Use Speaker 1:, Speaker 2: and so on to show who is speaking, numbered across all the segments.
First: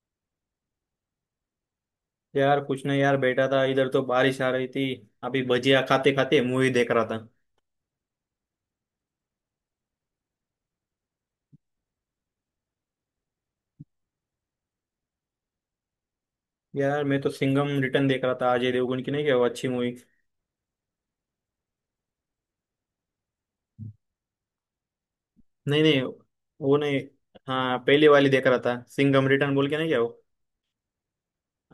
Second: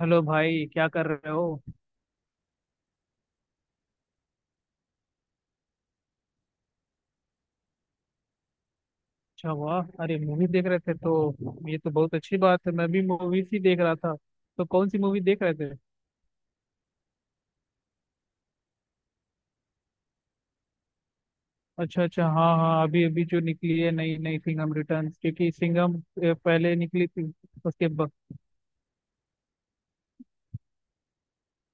Speaker 1: Hello भाई, क्या कर रहे हो?
Speaker 2: यार कुछ नहीं यार, बैठा था इधर तो बारिश आ रही थी। अभी भजिया खाते खाते मूवी देख रहा था।
Speaker 1: अच्छा, वाह, अरे मूवी देख रहे थे तो ये तो बहुत अच्छी बात है। मैं भी मूवीज ही देख रहा था। तो कौन सी मूवी देख रहे थे?
Speaker 2: यार मैं तो सिंघम रिटर्न देख रहा था, अजय देवगन की, नहीं क्या वो अच्छी मूवी?
Speaker 1: अच्छा अच्छा, हाँ हाँ, अभी अभी जो निकली है नई नई सिंघम रिटर्न, क्योंकि
Speaker 2: नहीं नहीं,
Speaker 1: सिंघम पहले
Speaker 2: वो नहीं।
Speaker 1: निकली थी।
Speaker 2: हाँ,
Speaker 1: उसके
Speaker 2: पहले
Speaker 1: बाद
Speaker 2: वाली देख रहा था सिंघम रिटर्न बोल के, नहीं क्या वो?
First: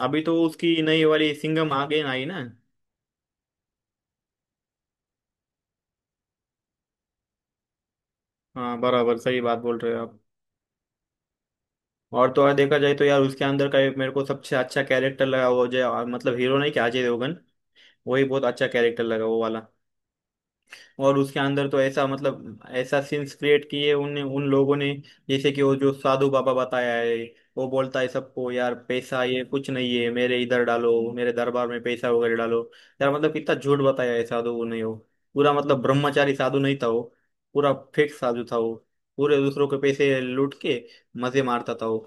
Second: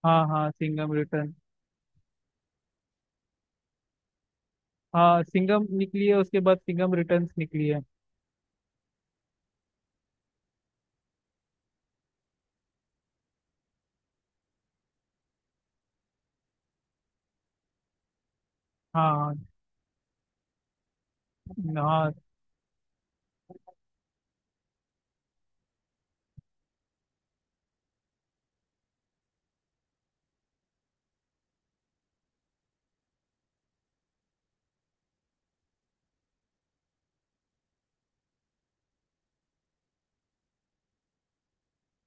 Speaker 2: अभी
Speaker 1: हाँ
Speaker 2: तो
Speaker 1: हाँ
Speaker 2: उसकी
Speaker 1: सिंघम
Speaker 2: नई वाली
Speaker 1: रिटर्न।
Speaker 2: सिंघम आ गई ना, आई ना?
Speaker 1: हाँ, सिंघम निकली है, उसके बाद सिंघम रिटर्न्स निकली है।
Speaker 2: हाँ बराबर, सही बात बोल रहे हो आप। और तो और देखा जाए तो यार, उसके अंदर का एक मेरे को सबसे अच्छा कैरेक्टर लगा, वो जो मतलब हीरो, नहीं क्या अजय देवगन? वही बहुत अच्छा कैरेक्टर
Speaker 1: हाँ
Speaker 2: लगा,
Speaker 1: हाँ।
Speaker 2: वो वाला। और उसके अंदर तो ऐसा
Speaker 1: हाँ
Speaker 2: मतलब ऐसा सीन्स क्रिएट किए उन उन लोगों ने। जैसे कि वो जो साधु बाबा बताया है, वो बोलता है सबको, यार पैसा ये कुछ नहीं है, मेरे इधर डालो, मेरे दरबार में पैसा वगैरह डालो। यार मतलब कितना झूठ बताया है साधु ने वो। पूरा मतलब ब्रह्मचारी साधु नहीं था वो। पूरा फेक साधु था वो। पूरे दूसरों के पैसे लूट के मजे मारता था वो।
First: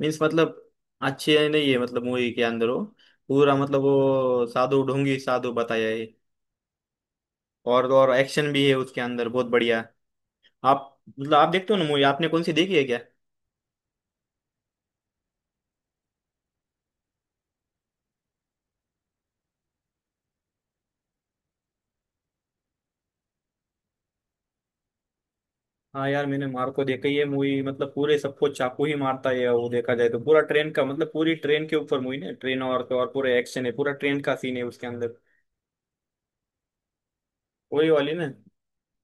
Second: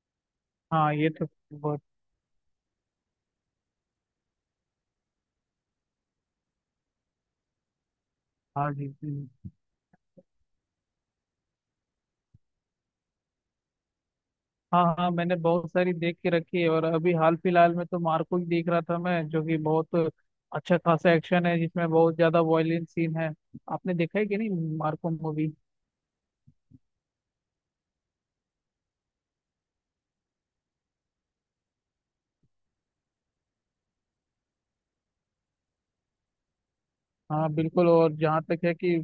Speaker 2: मीन्स मतलब
Speaker 1: हाँ, ये तो
Speaker 2: अच्छे नहीं है
Speaker 1: बहुत।
Speaker 2: मतलब मूवी के अंदर वो। पूरा मतलब वो साधु ढोंगी साधु बताया है। और तो और एक्शन भी
Speaker 1: हाँ,
Speaker 2: है
Speaker 1: जी
Speaker 2: उसके अंदर, बहुत
Speaker 1: जी।
Speaker 2: बढ़िया। आप मतलब आप देखते हो ना मूवी, आपने कौन सी देखी है क्या?
Speaker 1: हाँ हाँ, मैंने बहुत सारी देख के रखी है, और अभी हाल फिलहाल में तो मार्को ही देख रहा था मैं, जो कि बहुत अच्छा खासा एक्शन है जिसमें बहुत ज्यादा वायलेंस सीन है। आपने देखा है कि नहीं, मार्को मूवी?
Speaker 2: हाँ यार, मैंने मार्को देखी है मूवी, मतलब पूरे सबको चाकू ही मारता है वो, देखा जाए तो। पूरा ट्रेन का मतलब पूरी ट्रेन के ऊपर मूवी ना, ट्रेन, और तो और पूरा एक्शन है, पूरा ट्रेन का सीन है उसके अंदर।
Speaker 1: हाँ बिल्कुल।
Speaker 2: वही वाली
Speaker 1: और
Speaker 2: ना।
Speaker 1: जहाँ तक है कि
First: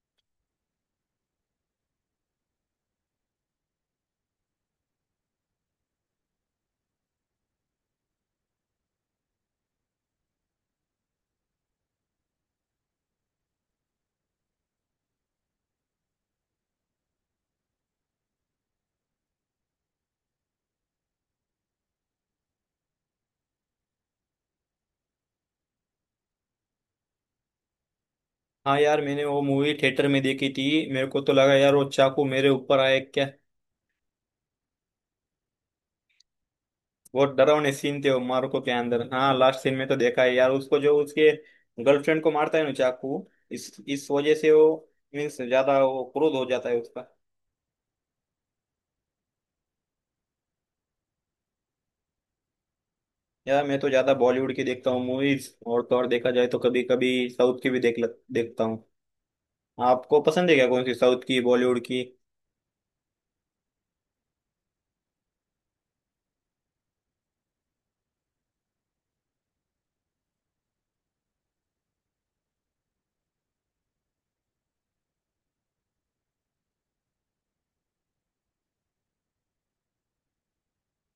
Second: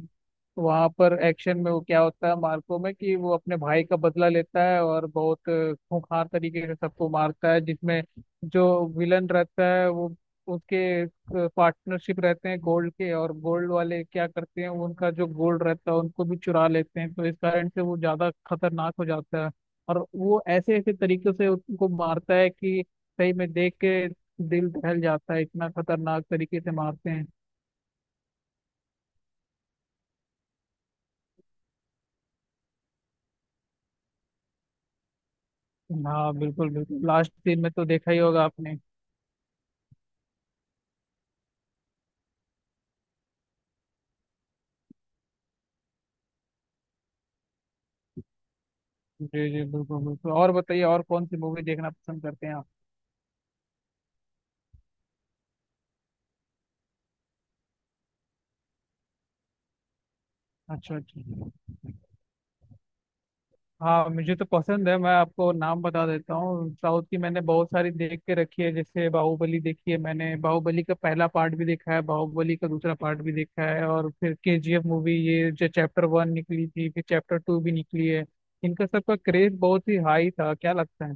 Speaker 1: वहां पर एक्शन में वो क्या होता है मार्को में कि वो अपने भाई का बदला लेता है, और बहुत खूंखार तरीके से सबको मारता है, जिसमें जो विलन रहता है वो, उसके पार्टनरशिप रहते हैं गोल्ड के, और गोल्ड वाले क्या करते हैं, वो उनका जो गोल्ड रहता है उनको भी चुरा लेते हैं, तो इस कारण से वो ज्यादा खतरनाक हो जाता है। और वो ऐसे ऐसे तरीके से उनको मारता है कि सही में देख के दिल दहल जाता है, इतना खतरनाक तरीके से मारते हैं।
Speaker 2: हाँ यार, मैंने वो मूवी थिएटर में देखी थी। मेरे को तो लगा यार, वो चाकू मेरे ऊपर आए क्या।
Speaker 1: हाँ बिल्कुल बिल्कुल, लास्ट
Speaker 2: बहुत
Speaker 1: दिन
Speaker 2: डरावने
Speaker 1: में तो
Speaker 2: सीन थे
Speaker 1: देखा ही
Speaker 2: वो
Speaker 1: होगा
Speaker 2: मारुको के
Speaker 1: आपने।
Speaker 2: अंदर। हाँ लास्ट सीन में तो देखा है यार, उसको जो उसके गर्लफ्रेंड को मारता है ना चाकू, इस वजह से वो मीन्स ज्यादा वो क्रोध हो जाता है उसका।
Speaker 1: जी जी, बिल्कुल बिल्कुल। और बताइए, और कौन सी मूवी देखना पसंद करते हैं आप?
Speaker 2: यार मैं तो ज्यादा बॉलीवुड की देखता हूँ मूवीज, और तो और देखा जाए तो कभी कभी साउथ की भी देखता हूँ। आपको पसंद है क्या, कौन सी
Speaker 1: अच्छा अच्छा।
Speaker 2: साउथ की, बॉलीवुड की?
Speaker 1: हाँ, मुझे तो पसंद है, मैं आपको नाम बता देता हूँ। साउथ की मैंने बहुत सारी देख के रखी है, जैसे बाहुबली देखी है मैंने, बाहुबली का पहला पार्ट भी देखा है, बाहुबली का दूसरा पार्ट भी देखा है, और फिर केजीएफ मूवी, ये जो चैप्टर वन निकली थी फिर चैप्टर टू भी निकली है। इनका सबका क्रेज बहुत ही हाई था, क्या लगता है?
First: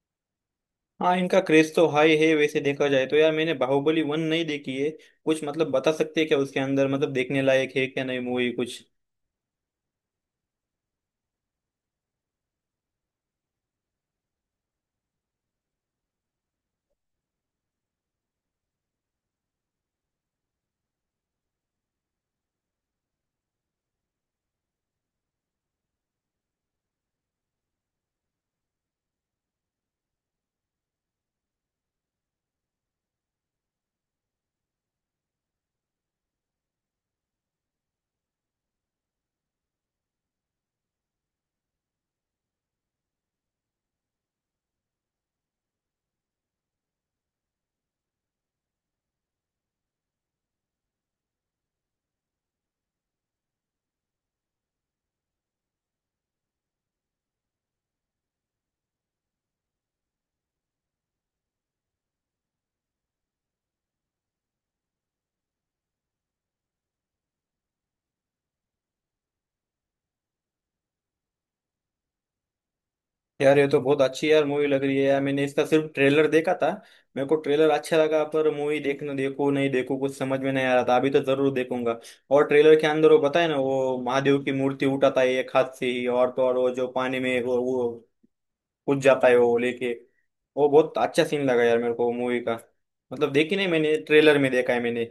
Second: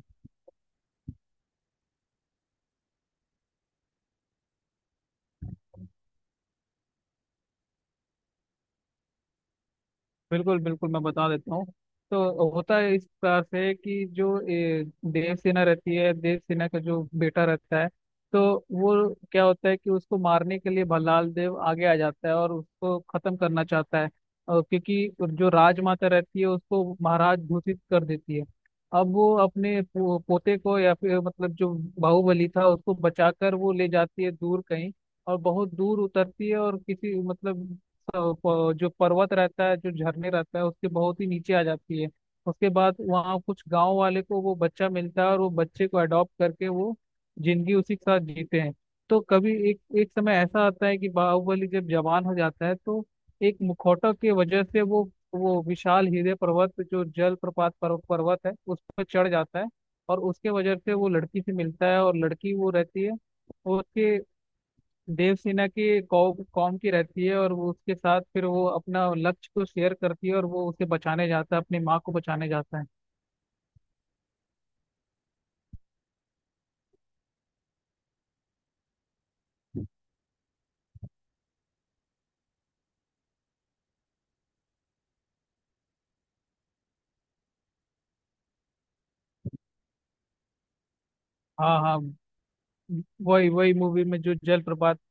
Speaker 2: हाँ इनका क्रेज तो हाई है, वैसे देखा जाए तो। यार मैंने बाहुबली वन नहीं देखी है। कुछ मतलब बता सकते हैं क्या उसके अंदर, मतलब देखने लायक है क्या नहीं मूवी कुछ?
Speaker 1: बिल्कुल बिल्कुल, मैं बता देता हूँ। तो होता है इस प्रकार से कि जो देवसेना रहती है, देवसेना का जो बेटा रहता है, तो वो क्या होता है कि उसको मारने के लिए भल्लाल देव आगे आ जाता है और उसको खत्म करना चाहता है। और क्योंकि जो राजमाता रहती है उसको महाराज घोषित कर देती है। अब वो अपने पोते को या फिर मतलब जो बाहुबली था उसको बचाकर वो ले जाती है दूर कहीं। और बहुत दूर उतरती है, और किसी मतलब अ, जो पर्वत रहता है, जो झरने रहता है, उसके बहुत ही नीचे आ जाती है। उसके बाद वहाँ कुछ गांव वाले को वो बच्चा मिलता है, और वो बच्चे को अडॉप्ट करके वो जिंदगी उसी के साथ जीते हैं। तो कभी एक एक समय ऐसा आता है कि बाहुबली जब जवान हो जाता है, तो एक मुखौटा की वजह से वो विशाल हीरे पर्वत जो जल प्रपात पर्वत है उस पर चढ़ जाता है। और उसके वजह से वो लड़की से मिलता है, और लड़की वो रहती है, वो उसके देवसेना की कॉम कॉम की रहती है, और वो उसके साथ फिर वो अपना लक्ष्य को शेयर करती है, और वो उसे बचाने जाता है, अपनी माँ को बचाने जाता है।
Speaker 2: यार ये तो बहुत अच्छी यार मूवी लग रही है, यार मैंने इसका सिर्फ ट्रेलर देखा था। मेरे को ट्रेलर अच्छा लगा, पर मूवी देखना, देखो नहीं देखो, कुछ समझ में नहीं आ रहा था। अभी तो जरूर देखूंगा। और ट्रेलर के अंदर वो बताए ना, वो महादेव की मूर्ति उठाता है एक हाथ से ही, और तो और वो जो पानी में वो कूद जाता है वो लेके, वो बहुत अच्छा सीन लगा यार
Speaker 1: हाँ
Speaker 2: मेरे
Speaker 1: हाँ।
Speaker 2: को मूवी का। मतलब
Speaker 1: वही
Speaker 2: देखी नहीं
Speaker 1: वही
Speaker 2: मैंने,
Speaker 1: मूवी में जो
Speaker 2: ट्रेलर में देखा है
Speaker 1: जलप्रपात।
Speaker 2: मैंने।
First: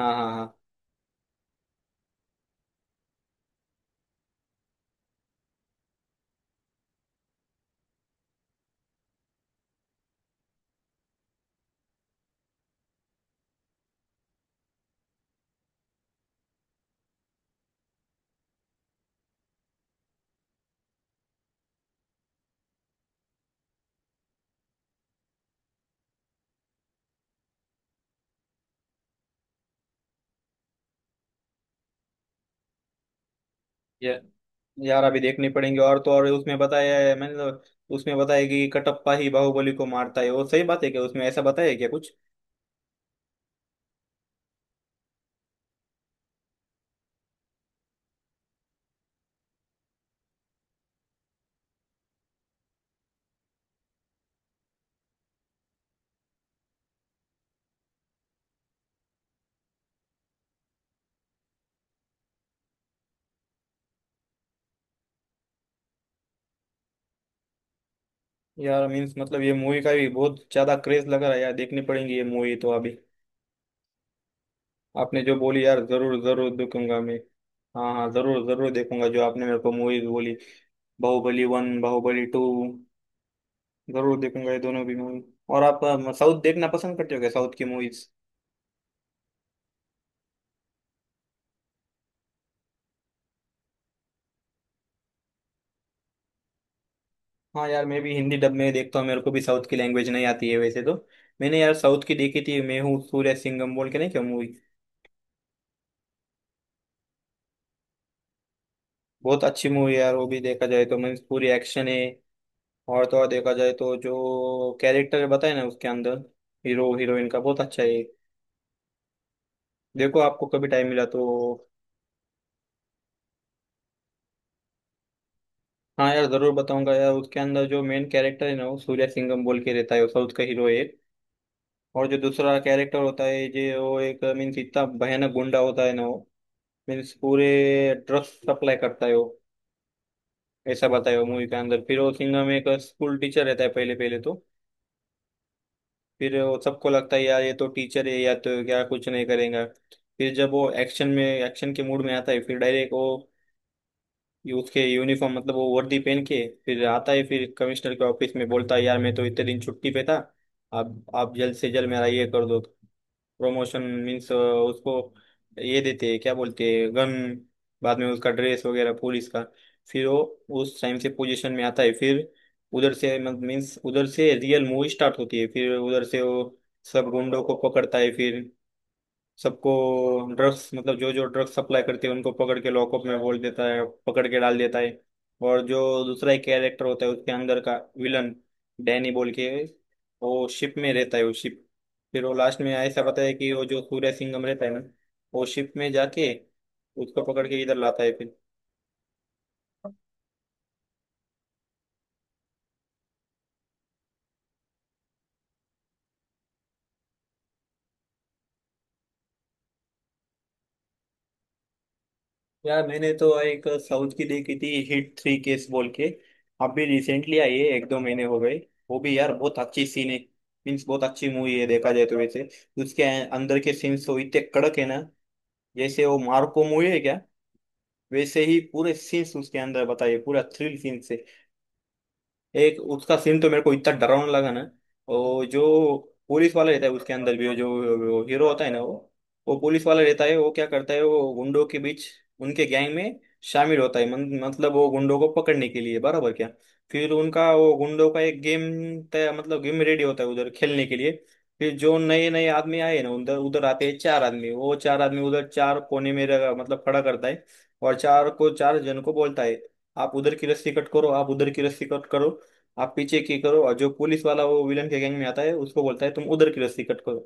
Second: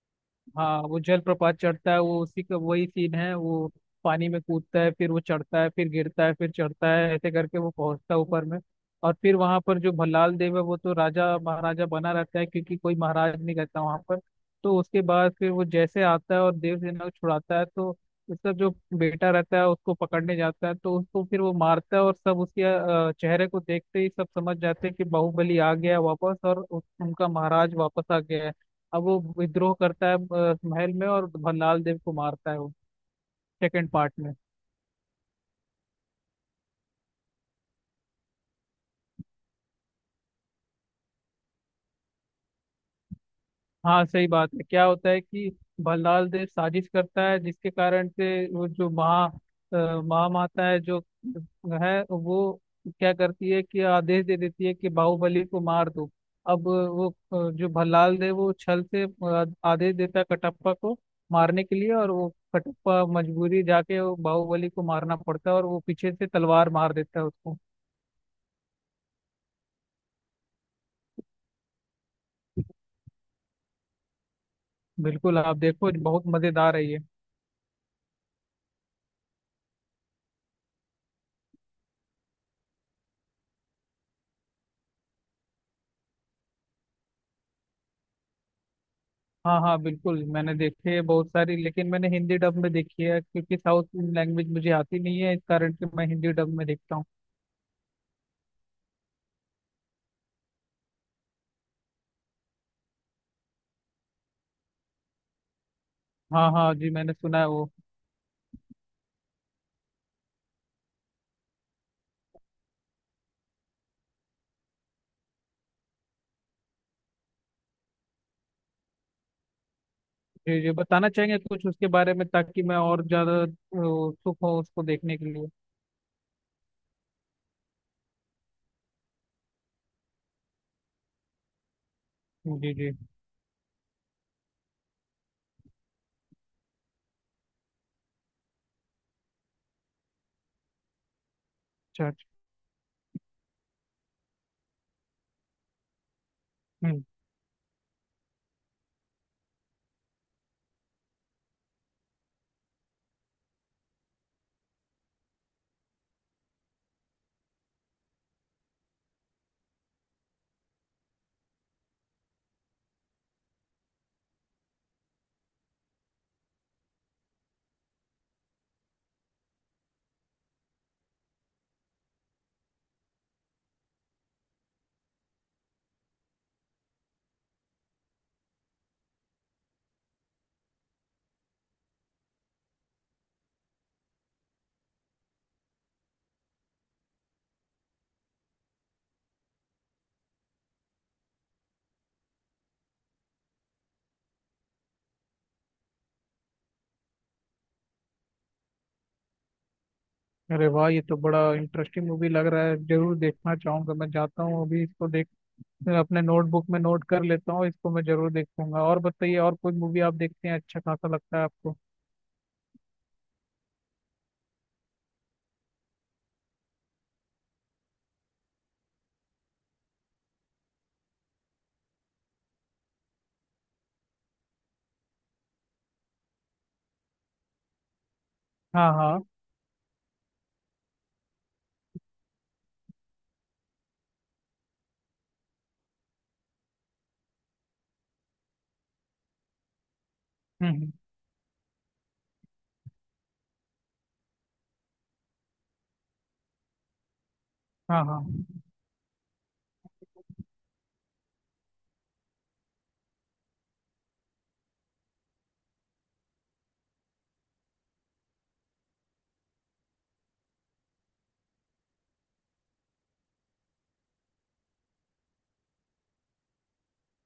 Speaker 2: हाँ हाँ
Speaker 1: हाँ, वो जलप्रपात चढ़ता है वो, उसी का वही सीन है वो। पानी में कूदता है, फिर वो चढ़ता है, फिर गिरता है, फिर चढ़ता है, ऐसे करके वो पहुंचता है ऊपर में। और फिर वहां पर जो भल्लाल देव है वो तो राजा महाराजा बना रहता है, क्योंकि कोई महाराज नहीं रहता वहां पर। तो उसके बाद फिर वो जैसे आता है और देवसेना को छुड़ाता है, तो उसका जो बेटा रहता है उसको पकड़ने जाता है, तो उसको फिर वो मारता है, और सब उसके चेहरे को देखते ही सब समझ जाते हैं कि बाहुबली आ गया वापस, और उनका महाराज वापस आ गया है। अब वो विद्रोह करता है महल में, और भल्लाल देव को मारता है वो सेकंड पार्ट
Speaker 2: हाँ,
Speaker 1: में।
Speaker 2: यार अभी देखनी पड़ेंगे। और तो और उसमें बताया है, उसमें बताया कि कटप्पा ही बाहुबली को मारता है वो, सही बात है क्या, उसमें ऐसा बताया है क्या कुछ?
Speaker 1: हाँ, सही बात है। क्या होता है कि भल्लाल देव साजिश करता है, जिसके कारण से वो जो महामाता है जो है, वो क्या करती है कि आदेश दे देती है कि बाहुबली को मार दो। अब वो जो भल्लाल देव वो छल से आदेश देता है कटप्पा को मारने के लिए, और वो कटप्पा मजबूरी जाके वो बाहुबली को मारना पड़ता है, और वो पीछे से तलवार मार देता है उसको।
Speaker 2: यार मीन्स मतलब ये मूवी का भी बहुत ज्यादा क्रेज लग रहा है यार, देखनी पड़ेंगी ये मूवी तो अभी। आपने जो
Speaker 1: बिल्कुल, आप
Speaker 2: बोली यार,
Speaker 1: देखो,
Speaker 2: जरूर
Speaker 1: बहुत
Speaker 2: जरूर
Speaker 1: मजेदार है ये।
Speaker 2: देखूंगा मैं। हाँ हाँ, जरूर जरूर देखूंगा जो आपने मेरे को मूवीज बोली, बाहुबली वन, बाहुबली टू, जरूर देखूंगा ये दोनों भी मूवी। और आप साउथ देखना पसंद करते हो क्या, साउथ की मूवीज?
Speaker 1: हाँ हाँ बिल्कुल, मैंने देखी है बहुत सारी, लेकिन मैंने हिंदी डब में देखी है, क्योंकि साउथ लैंग्वेज मुझे आती नहीं है, इस कारण से मैं हिंदी डब में देखता हूँ।
Speaker 2: हाँ यार, मैं भी हिंदी डब में देखता हूँ, मेरे को भी साउथ की लैंग्वेज नहीं आती है वैसे तो। मैंने यार साउथ की देखी थी मैं, हूँ, सूर्य सिंघम बोल के, नहीं क्या मूवी?
Speaker 1: हाँ हाँ जी, मैंने सुना है वो।
Speaker 2: बहुत अच्छी मूवी यार वो भी, देखा जाए तो मीन्स पूरी एक्शन है। और तो और देखा जाए तो जो कैरेक्टर बताए ना उसके अंदर, हीरो हीरोइन का बहुत अच्छा है। देखो आपको
Speaker 1: जी
Speaker 2: कभी
Speaker 1: जी,
Speaker 2: टाइम मिला
Speaker 1: बताना
Speaker 2: तो।
Speaker 1: चाहेंगे कुछ उसके बारे में, ताकि मैं और ज्यादा उत्सुक हूँ उसको देखने के लिए।
Speaker 2: हाँ यार जरूर बताऊंगा यार। उसके अंदर जो मेन कैरेक्टर है ना, वो सूर्य सिंघम बोल के रहता है, वो साउथ का हीरो है। और जो दूसरा
Speaker 1: जी जी।
Speaker 2: कैरेक्टर होता है, जो वो एक मीन्स इतना भयानक गुंडा होता है ना वो, मीन्स पूरे ड्रग्स सप्लाई करता है वो, ऐसा बताया मूवी के अंदर। फिर
Speaker 1: अच्छा
Speaker 2: वो
Speaker 1: अच्छा।
Speaker 2: सिंघम में एक स्कूल टीचर रहता है पहले पहले तो। फिर वो सबको
Speaker 1: हम्म।
Speaker 2: लगता है यार ये तो टीचर है, या तो क्या कुछ नहीं करेगा। फिर जब वो एक्शन में एक्शन के मूड में आता है, फिर डायरेक्ट वो ये, उसके यूनिफॉर्म मतलब वो वर्दी पहन के फिर आता है, फिर कमिश्नर के ऑफिस में बोलता है यार मैं तो इतने दिन छुट्टी पे था, अब आप जल्द से जल्द मेरा ये कर दो प्रमोशन। मीन्स उसको ये देते हैं, क्या बोलते हैं, गन। बाद में उसका ड्रेस वगैरह पुलिस का, फिर वो उस टाइम से पोजीशन में आता है। फिर उधर से मीन्स उधर से रियल मूवी स्टार्ट होती है। फिर उधर से वो सब गुंडों को पकड़ता है, फिर सबको ड्रग्स मतलब जो जो ड्रग्स सप्लाई करते हैं उनको पकड़ के लॉकअप में बोल देता है, पकड़ के डाल देता है। और जो दूसरा एक कैरेक्टर होता है उसके अंदर का, विलन, डैनी बोल के, वो शिप में रहता है, वो शिप। फिर वो लास्ट में ऐसा बताया कि वो जो सूर्य सिंघम रहता है ना, वो शिप में जाके उसको पकड़ के इधर लाता है फिर।
Speaker 1: अरे वाह, ये तो बड़ा इंटरेस्टिंग मूवी लग रहा है, जरूर देखना चाहूंगा। मैं जाता हूँ अभी इसको देख, अपने नोटबुक में नोट कर लेता हूँ इसको, मैं जरूर देखूंगा। और बताइए, और कोई मूवी आप देखते हैं अच्छा खासा लगता है आपको?
Speaker 2: यार मैंने तो एक साउथ की देखी थी, हिट 3 केस बोल के, अभी रिसेंटली आई है, एक दो महीने हो गए। वो भी यार बहुत अच्छी सीन है, मीन्स बहुत अच्छी मूवी है देखा जाए तो वैसे। उसके अंदर के सीन्स तो इतने कड़क है ना, जैसे वो मार्को मूवी है क्या, वैसे ही
Speaker 1: हाँ
Speaker 2: पूरे
Speaker 1: हाँ।
Speaker 2: सीन्स उसके अंदर बताइए, पूरा थ्रिल सीन्स है। एक उसका सीन तो मेरे को इतना डरावना लगा ना। और जो पुलिस वाला रहता है उसके अंदर भी, वो जो वो हीरो होता है ना, वो पुलिस वाला रहता है, वो क्या
Speaker 1: हम्म।
Speaker 2: करता है वो गुंडों के बीच उनके गैंग में शामिल होता है। मतलब वो गुंडों को पकड़ने के लिए, बराबर क्या। फिर उनका वो
Speaker 1: हाँ
Speaker 2: गुंडों का
Speaker 1: हाँ।
Speaker 2: एक गेम तय मतलब गेम रेडी होता है उधर खेलने के लिए। फिर जो नए नए आदमी आए ना उधर, उधर आते हैं चार आदमी, वो चार आदमी उधर चार कोने में मतलब खड़ा करता है। और चार को, चार जन को बोलता है, आप उधर की रस्सी कट करो, आप उधर की रस्सी कट करो, आप पीछे की करो, और जो पुलिस वाला वो विलन के गैंग में आता है उसको बोलता है, तुम उधर की रस्सी कट करो।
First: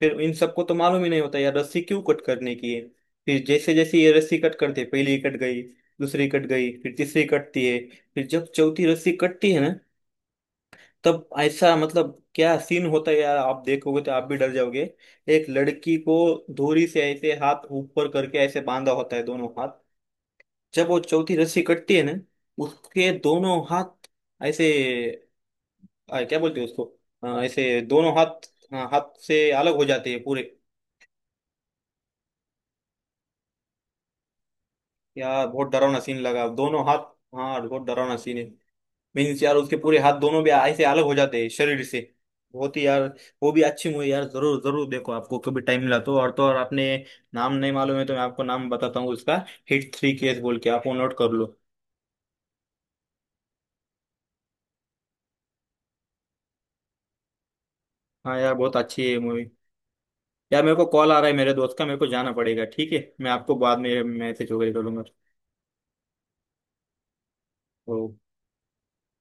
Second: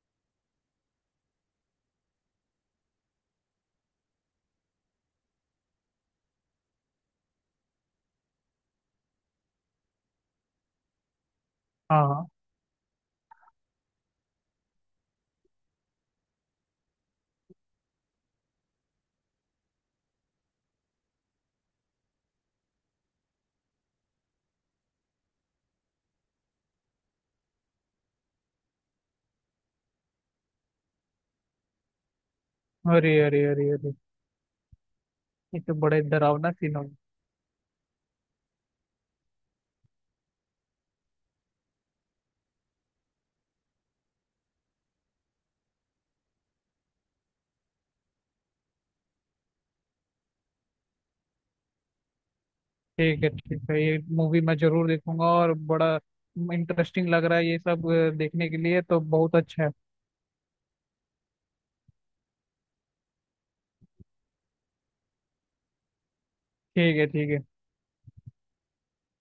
Speaker 2: फिर इन सबको तो मालूम ही नहीं होता यार रस्सी क्यों कट करने की है। फिर जैसे जैसे ये रस्सी कट करते, पहली कट गई, दूसरी कट गई, फिर तीसरी कटती है, फिर जब चौथी रस्सी कटती है ना, तब ऐसा
Speaker 1: हाँ
Speaker 2: मतलब
Speaker 1: हाँ।
Speaker 2: क्या सीन होता है यार, आप देखोगे तो आप भी डर जाओगे। एक लड़की को धोरी से ऐसे हाथ ऊपर करके ऐसे बांधा होता है दोनों हाथ, जब वो चौथी रस्सी कटती है ना, उसके दोनों हाथ ऐसे, क्या बोलते हैं उसको, ऐसे दोनों हाथ, हाँ, हाथ से अलग हो जाते हैं पूरे।
Speaker 1: अरे अरे अरे अरे।
Speaker 2: यार
Speaker 1: ये
Speaker 2: बहुत
Speaker 1: तो बड़ा
Speaker 2: डरावना
Speaker 1: ही
Speaker 2: सीन लगा,
Speaker 1: डरावना सीन हो
Speaker 2: दोनों
Speaker 1: गया।
Speaker 2: हाथ। हाँ बहुत डरावना सीन है। मीन्स यार उसके पूरे हाथ दोनों भी ऐसे अलग हो जाते हैं शरीर से, बहुत ही यार। वो भी अच्छी मूवी यार, जरूर जरूर देखो आपको कभी टाइम मिला तो। और तो और आपने नाम नहीं मालूम है तो मैं आपको नाम बताता हूँ उसका, हिट 3 केस बोल के, आप वो नोट कर लो।
Speaker 1: ठीक है ठीक है, ये मूवी मैं जरूर देखूंगा, और बड़ा इंटरेस्टिंग लग रहा है ये सब,
Speaker 2: हाँ
Speaker 1: देखने
Speaker 2: यार
Speaker 1: के
Speaker 2: बहुत
Speaker 1: लिए तो
Speaker 2: अच्छी है
Speaker 1: बहुत
Speaker 2: मूवी।
Speaker 1: अच्छा है।
Speaker 2: यार मेरे को कॉल आ रहा है मेरे दोस्त का, मेरे को जाना पड़ेगा, ठीक है, मैं आपको बाद में मैसेज वगैरह
Speaker 1: ठीक है ठीक है।
Speaker 2: करूंगा।